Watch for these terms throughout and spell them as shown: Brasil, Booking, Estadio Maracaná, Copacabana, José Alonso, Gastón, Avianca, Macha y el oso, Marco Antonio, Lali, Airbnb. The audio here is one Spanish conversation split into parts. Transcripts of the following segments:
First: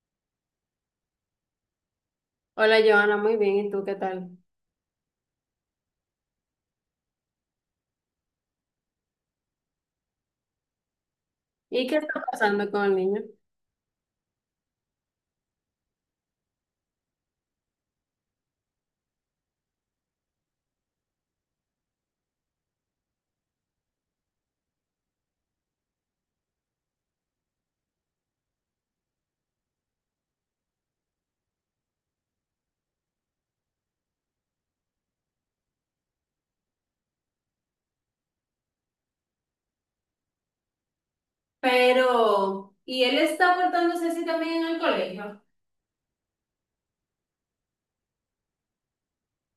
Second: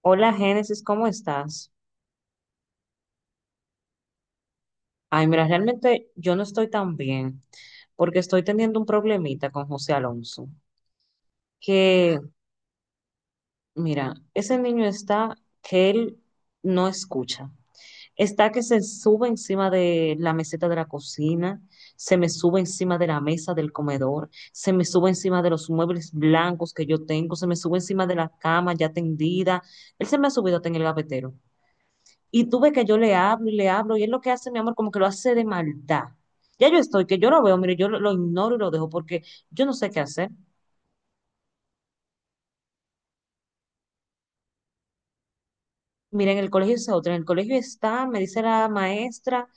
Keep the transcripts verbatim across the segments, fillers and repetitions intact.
Hola Génesis, ¿cómo estás? Hola, Joana, muy bien. ¿Y tú qué tal? Ay, mira, realmente yo no estoy tan bien porque estoy teniendo un problemita con José Alonso, ¿Y qué que está pasando con el niño? mira, ese niño está que él no escucha, está que se sube encima de la meseta de la cocina, se me sube encima de la mesa del comedor, se me sube encima de los muebles blancos que yo tengo, se me sube encima de la cama ya tendida, él se me ha subido hasta en el gavetero. Y tú ves que yo le hablo y le hablo, y él lo que hace, mi amor, como que lo hace de maldad. Ya yo estoy, que yo lo veo, mire, yo lo, lo ignoro y lo dejo porque yo no sé qué hacer. Pero, ¿y él está portándose así también en el colegio? Mira, en el colegio es otra, en el colegio está, me dice la maestra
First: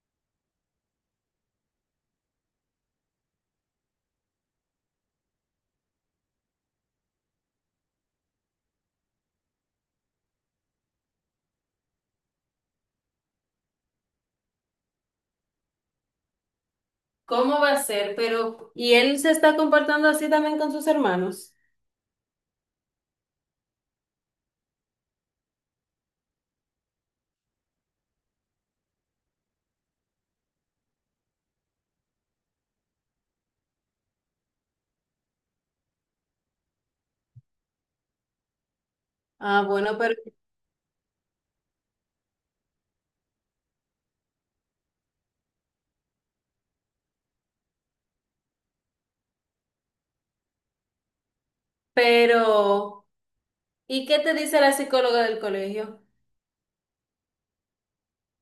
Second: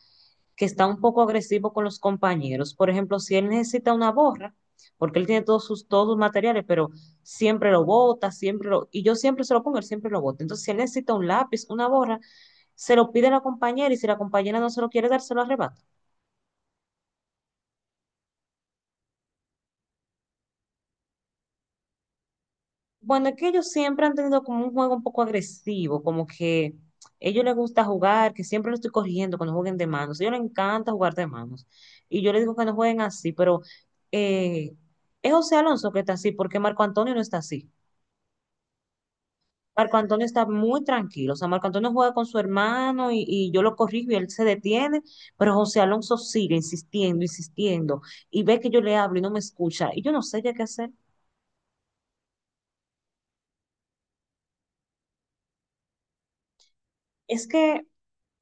que está un poco agresivo con los compañeros. Por ejemplo, si él necesita una borra, porque él tiene todos sus, todos sus materiales, pero siempre lo bota, siempre lo, y yo siempre se lo pongo, él siempre lo bota. Entonces, si él necesita un lápiz, una borra, se lo pide a la compañera y si la compañera no se lo quiere dar, se lo arrebata. ¿Cómo va a ser? Pero, ¿y él se está comportando así también con sus hermanos? Bueno, es que ellos siempre han tenido como un juego un poco agresivo, como que a ellos les gusta jugar, que siempre lo estoy corrigiendo cuando jueguen de manos. A ellos les encanta jugar de manos. Y yo les digo que no jueguen así, pero eh, es José Alonso que está así, porque Marco Antonio no está así. Ah, Marco bueno, pero... Antonio está muy tranquilo. O sea, Marco Antonio juega con su hermano y, y yo lo corrijo y él se detiene, pero José Alonso sigue insistiendo, insistiendo, y ve que yo le hablo y no me escucha. Y yo no sé ya qué hacer. Pero, ¿y qué te dice la psicóloga del colegio? Es que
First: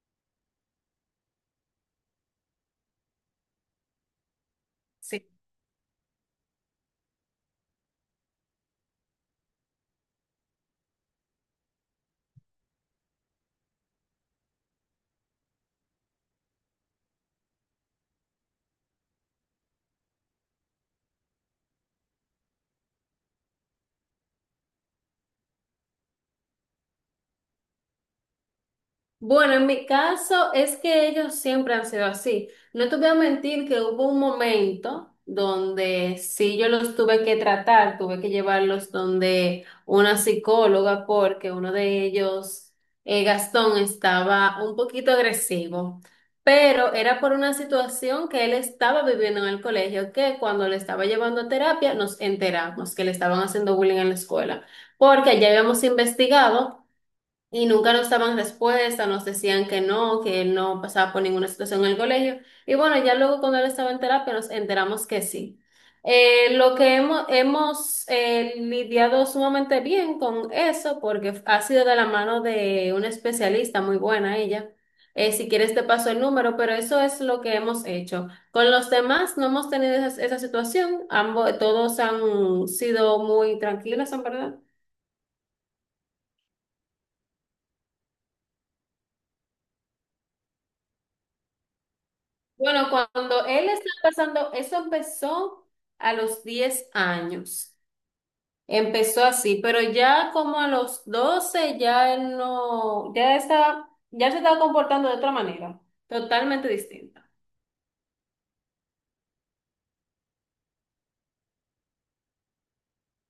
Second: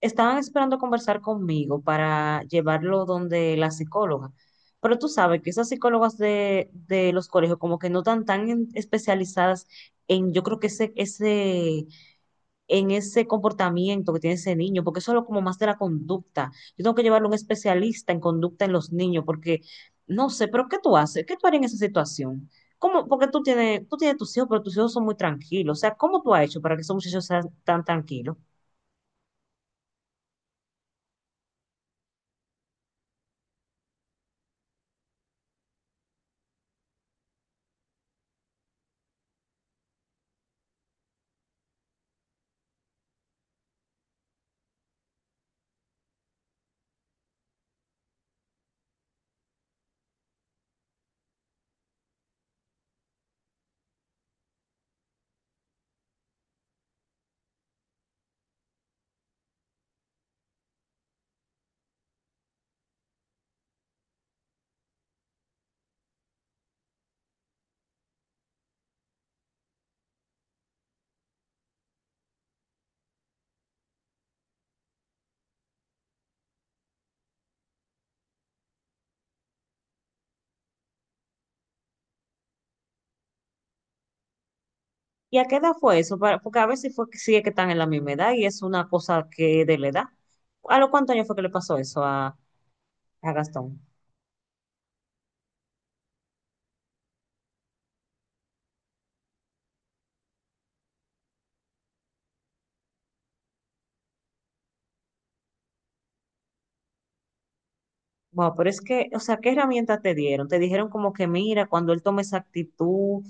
estaban esperando conversar conmigo para llevarlo donde la psicóloga. Pero tú Sí. sabes que esas psicólogas de, de los colegios como que no están tan en- especializadas en, yo creo que ese, ese, en ese comportamiento que tiene ese niño, porque eso es lo como más de la conducta. Yo tengo que llevarlo a un especialista en conducta en los niños, porque no sé, pero ¿qué tú haces? ¿Qué tú harías en esa situación? ¿Cómo? Porque tú tienes, tú tienes tus hijos, pero tus hijos son muy tranquilos. O sea, ¿cómo tú has hecho para que esos muchachos sean tan tranquilos? Bueno, en mi caso es que ellos siempre han sido así. No te voy a mentir que hubo un momento donde sí yo los tuve que tratar, tuve que llevarlos donde una psicóloga porque uno de ellos, eh, Gastón, estaba un poquito agresivo, pero era por una situación que él estaba viviendo en el colegio, que cuando le estaba llevando a terapia nos enteramos que le estaban haciendo bullying en la escuela, porque ya habíamos investigado. Y nunca nos daban respuesta, nos decían que no, que él no pasaba por ninguna situación en el colegio. Y bueno, ya luego cuando él estaba en terapia nos enteramos que sí. Eh, lo que hemos, hemos eh, lidiado sumamente bien con eso porque ha sido de la mano de una especialista muy buena ella. Eh, si quieres te paso el número, pero eso es lo que hemos hecho. Con los demás no hemos tenido esa, esa situación. Ambos, todos han sido muy tranquilos, en verdad. ¿Y a qué edad fue eso? Para- Porque a veces fue que sí es que están en la misma edad y es una cosa que de la edad. ¿A los cuántos años fue que le pasó eso a, Bueno, a cuando él Gastón? estaba pasando, eso empezó a los diez años. Empezó así, pero ya como a los doce ya él no, ya estaba, ya se estaba comportando de otra manera, totalmente distinta. Wow, pero es que, o sea, ¿qué herramientas te dieron? Te dijeron como que mira, cuando él tome esa actitud,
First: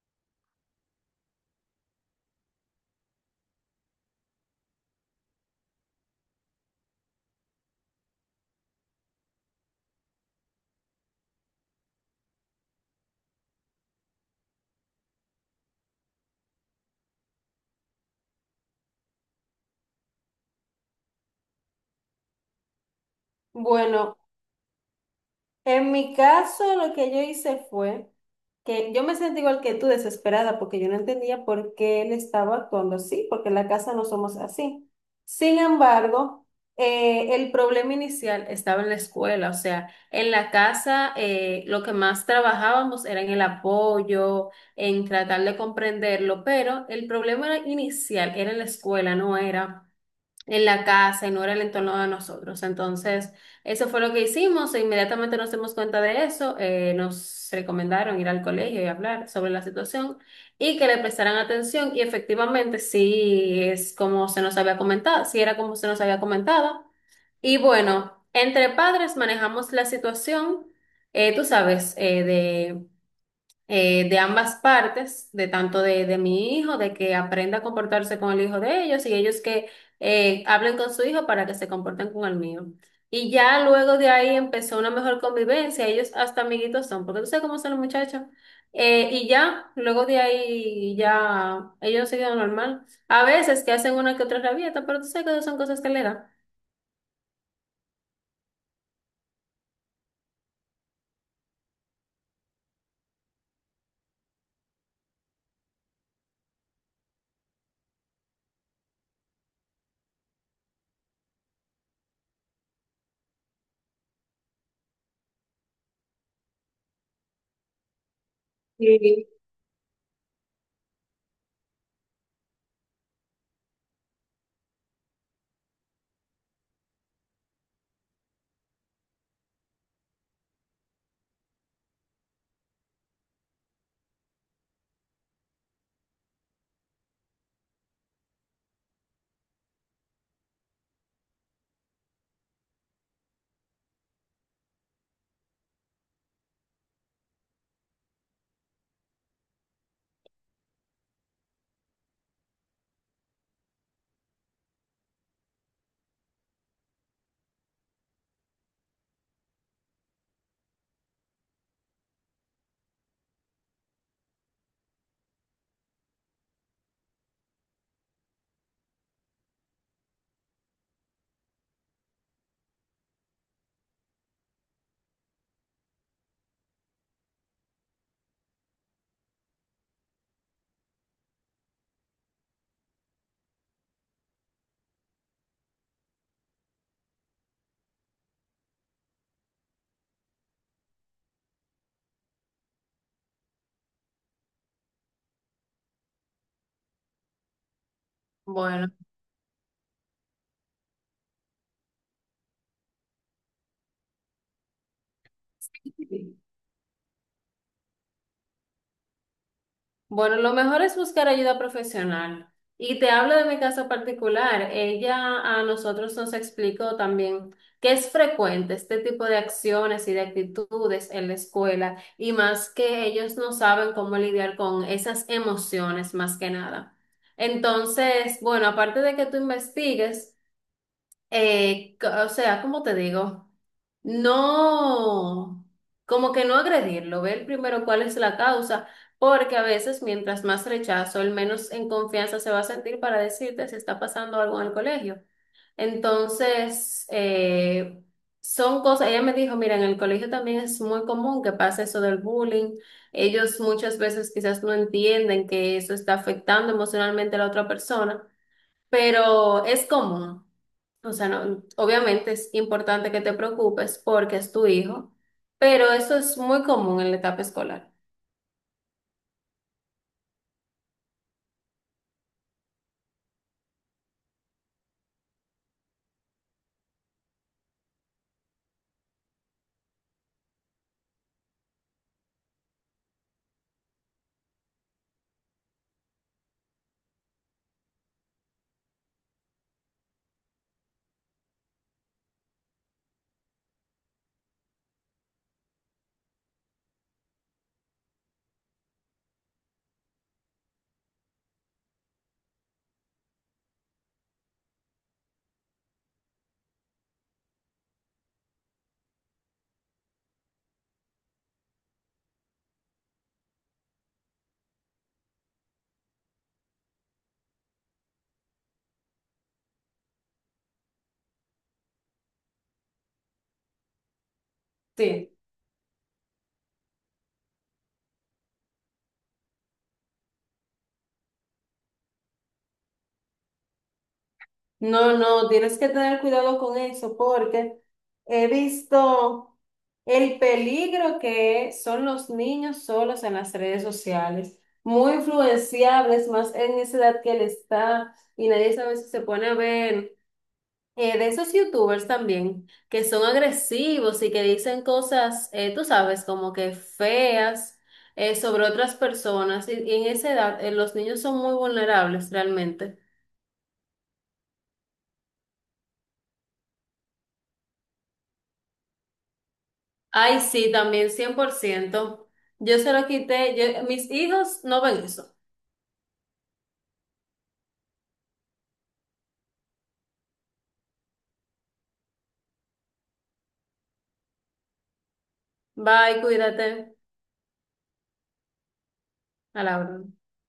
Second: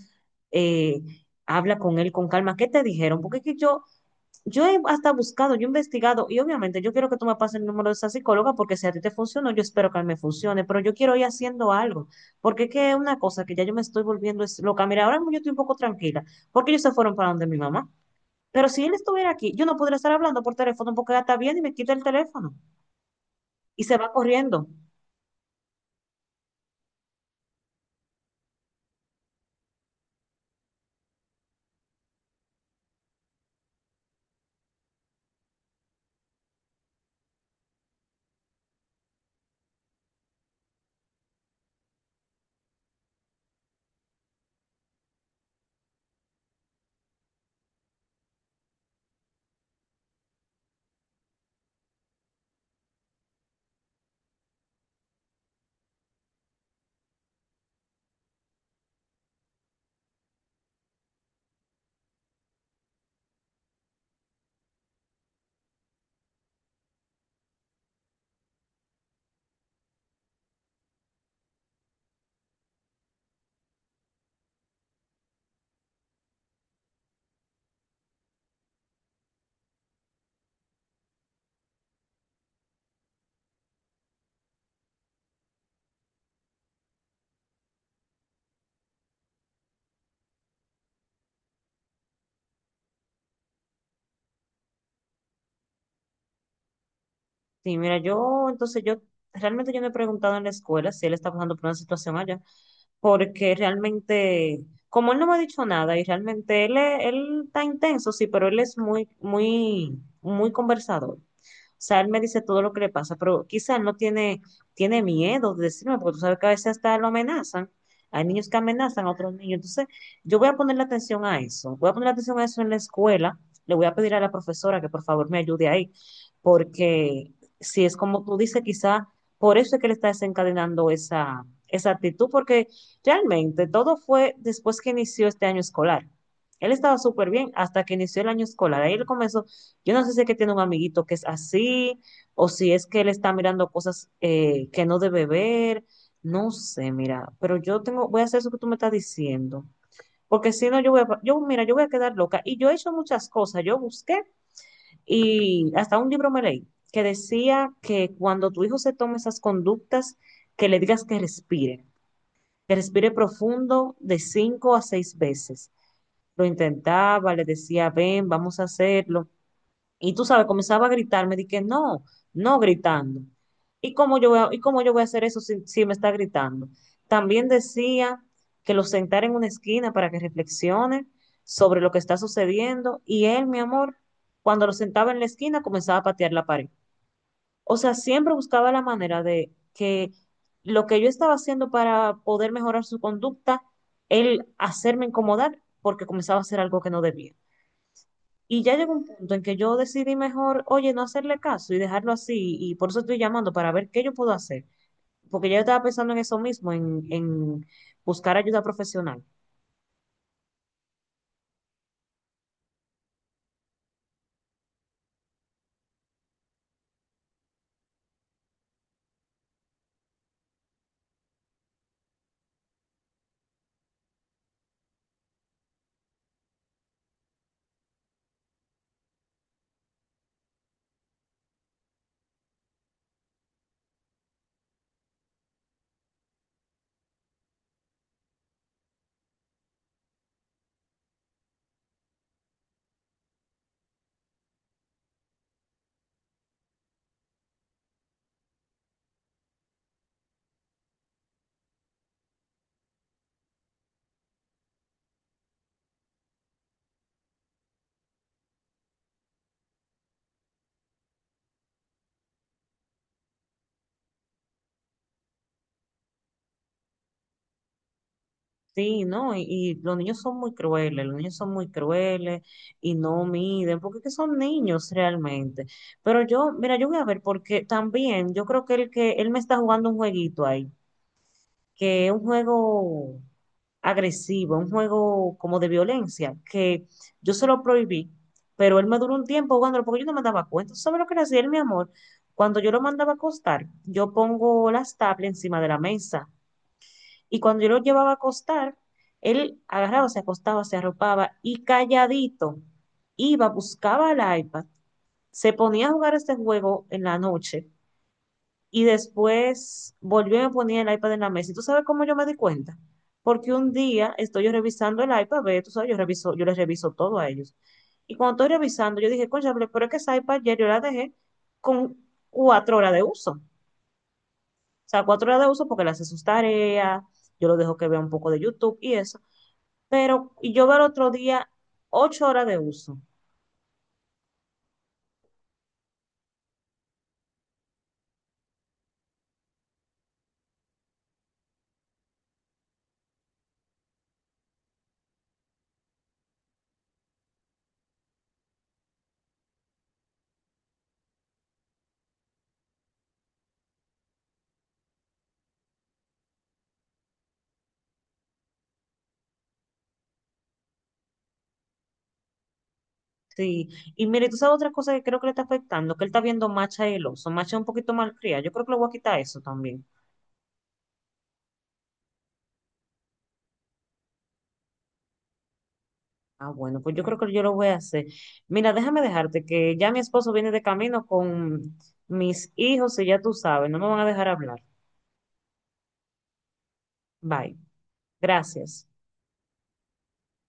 eh, habla con él con calma. ¿Qué te dijeron? Porque es que yo, Yo he hasta buscado, yo he investigado y obviamente yo quiero que tú me pases el número de esa psicóloga porque si a ti te funcionó, yo espero que a mí me funcione, pero yo quiero ir haciendo algo, porque es que es una cosa que ya yo me estoy volviendo es loca. Mira, ahora mismo yo estoy un poco tranquila porque ellos se fueron para donde mi mamá, pero si él estuviera aquí, yo no podría estar hablando por teléfono porque ella está bien y me quita el teléfono y se va Bueno, corriendo. en mi caso, lo que yo hice fue que yo me sentí igual que tú, desesperada, porque yo no entendía por qué él estaba actuando así, porque en la casa no somos así. Sin embargo, eh, el problema inicial estaba en la escuela, o sea, en la casa eh, lo que más trabajábamos era en el apoyo, en tratar de comprenderlo, pero el problema era- inicial era en la escuela, no era en la casa y no era el entorno de nosotros. Entonces, eso fue lo que hicimos. E inmediatamente nos dimos cuenta de eso. Eh, nos recomendaron ir al colegio y hablar sobre la situación y que le prestaran atención. Y efectivamente, sí es como se nos había comentado, sí era como se nos había comentado. Y bueno, entre padres manejamos la situación, eh, tú sabes, eh, eh, de ambas partes, de tanto de, de mi hijo, de que aprenda a comportarse con el hijo de ellos y ellos que eh, hablen con su hijo para que se comporten con el mío. Y ya luego de ahí empezó una mejor convivencia, ellos hasta amiguitos son, porque tú sabes cómo son los muchachos. Eh, y ya, luego de ahí ya ellos siguen normal. A veces que hacen una que otra rabieta, pero tú sabes que esas son cosas que le dan. Sí, mira, yo entonces yo realmente yo no he preguntado en la escuela si él está pasando por una situación allá, porque realmente, como él no me ha dicho nada y realmente él, es- él está intenso, sí, pero él es muy, muy, muy conversador sea, él me dice todo lo que le pasa, pero quizá él no tiene, tiene miedo de decirme, porque tú sabes que a veces hasta lo amenazan. Hay niños que amenazan a Sí. otros niños. Entonces, yo voy a ponerle atención a eso. Voy a poner atención a eso en la escuela. Le voy a pedir a la profesora que por favor me ayude ahí, porque si es como tú dices, quizá por eso es que le está desencadenando esa, esa actitud, porque realmente todo fue después que inició este año escolar. Él estaba súper bien hasta que inició el año escolar. Ahí él comenzó, yo no sé si es que tiene un amiguito que es así, o si es que él está mirando cosas eh, que no debe ver. No sé, mira, pero yo tengo, voy a hacer eso que tú me estás diciendo. Porque si no, yo voy a, yo, mira, yo voy a quedar loca. Y yo he hecho muchas cosas. Yo busqué y hasta un libro me leí que decía que cuando tu hijo se tome esas conductas, que le digas que respire, que respire profundo de cinco a seis veces. Lo intentaba, le decía, ven, vamos a hacerlo y tú sabes, comenzaba a gritarme, dije, no, no gritando. ¿Y cómo yo voy a, y cómo yo voy a hacer eso si, si me está gritando? También decía que lo sentara en una esquina para que reflexione sobre lo que está sucediendo. Y él, mi amor, cuando lo sentaba en la esquina, comenzaba a patear la pared. O sea, siempre buscaba la manera de que lo que yo estaba haciendo para poder mejorar su conducta, él hacerme incomodar porque comenzaba a hacer algo que no debía. Y ya Bueno. llegó un punto en que yo decidí mejor, oye, no hacerle caso y dejarlo así. Y por eso estoy llamando para ver qué yo puedo hacer. Porque ya yo estaba pensando en eso mismo, en, en buscar ayuda profesional. Bueno, lo mejor es buscar ayuda profesional. Y te hablo de mi caso particular. Ella a nosotros nos explicó también que es frecuente este tipo de acciones y de actitudes en la escuela y más que ellos no saben cómo lidiar con esas emociones más que nada. Entonces, bueno, aparte de que tú investigues, eh, c- o sea, ¿cómo te digo? No, como que no agredirlo, ver primero cuál es la causa, porque a veces mientras más rechazo, el menos en confianza se va a sentir para decirte si está pasando algo en el colegio. Entonces, eh, son cosas, ella me dijo, mira, en el colegio también es muy común que pase eso del bullying. Ellos muchas veces quizás no entienden que eso está afectando emocionalmente a la otra persona, pero es común. O sea, no, obviamente es importante que te preocupes porque es tu hijo, pero eso es muy común en la etapa escolar. Sí, ¿no? Y, y los niños son muy crueles, los niños son muy crueles y no miden, porque es que son niños realmente. Pero yo, mira, yo voy a ver, porque también yo creo que el que él me está jugando un jueguito ahí. Que es un juego agresivo, un juego como de violencia, que yo se lo prohibí, pero él me duró un tiempo jugándolo porque yo no me daba cuenta. ¿Tú ¿Sabes lo que era él, mi amor? Cuando yo lo mandaba a acostar, yo pongo las tablas encima de la mesa y cuando yo lo llevaba a acostar, él agarraba, se acostaba, se arropaba y calladito iba, buscaba el iPad, se ponía a jugar este juego en la noche y después volvió y me ponía el iPad en la mesa. ¿Y tú sabes cómo yo me di cuenta? Porque un día estoy yo revisando el iPad, ve, tú sabes, yo reviso, yo les reviso todo a ellos. Y cuando estoy revisando, yo dije, cónchale, pero es que esa iPad ayer yo la dejé con cuatro horas de uso. O sea, cuatro Sí, horas de uso porque le hace sus tareas, yo lo dejo que vea un poco de YouTube y eso. Pero y yo veo el otro día ocho horas de uso. no, no, tienes que tener cuidado con eso porque he visto el peligro que son los niños solos en las redes sociales, muy influenciables más en esa edad que él está y nadie sabe si se pone a ver. Eh, de esos youtubers también, que son agresivos y que dicen cosas, eh, tú sabes, como que feas eh, sobre otras personas. Y, y en esa edad, eh, los niños son muy vulnerables realmente. Sí, y mire, tú sabes otra cosa que creo que le está afectando, que él está viendo Macha y el oso. Macha es un poquito malcriada. Yo creo que le voy a quitar eso también. Ay, sí, también cien por ciento. Yo se lo quité. Yo- mis hijos no ven eso. Ah, bueno, pues yo creo que yo lo voy a hacer. Mira, déjame dejarte que ya mi esposo viene de camino con mis hijos y ya tú sabes, no me van a dejar hablar. Bye, cuídate. Bye. Gracias. A la orden.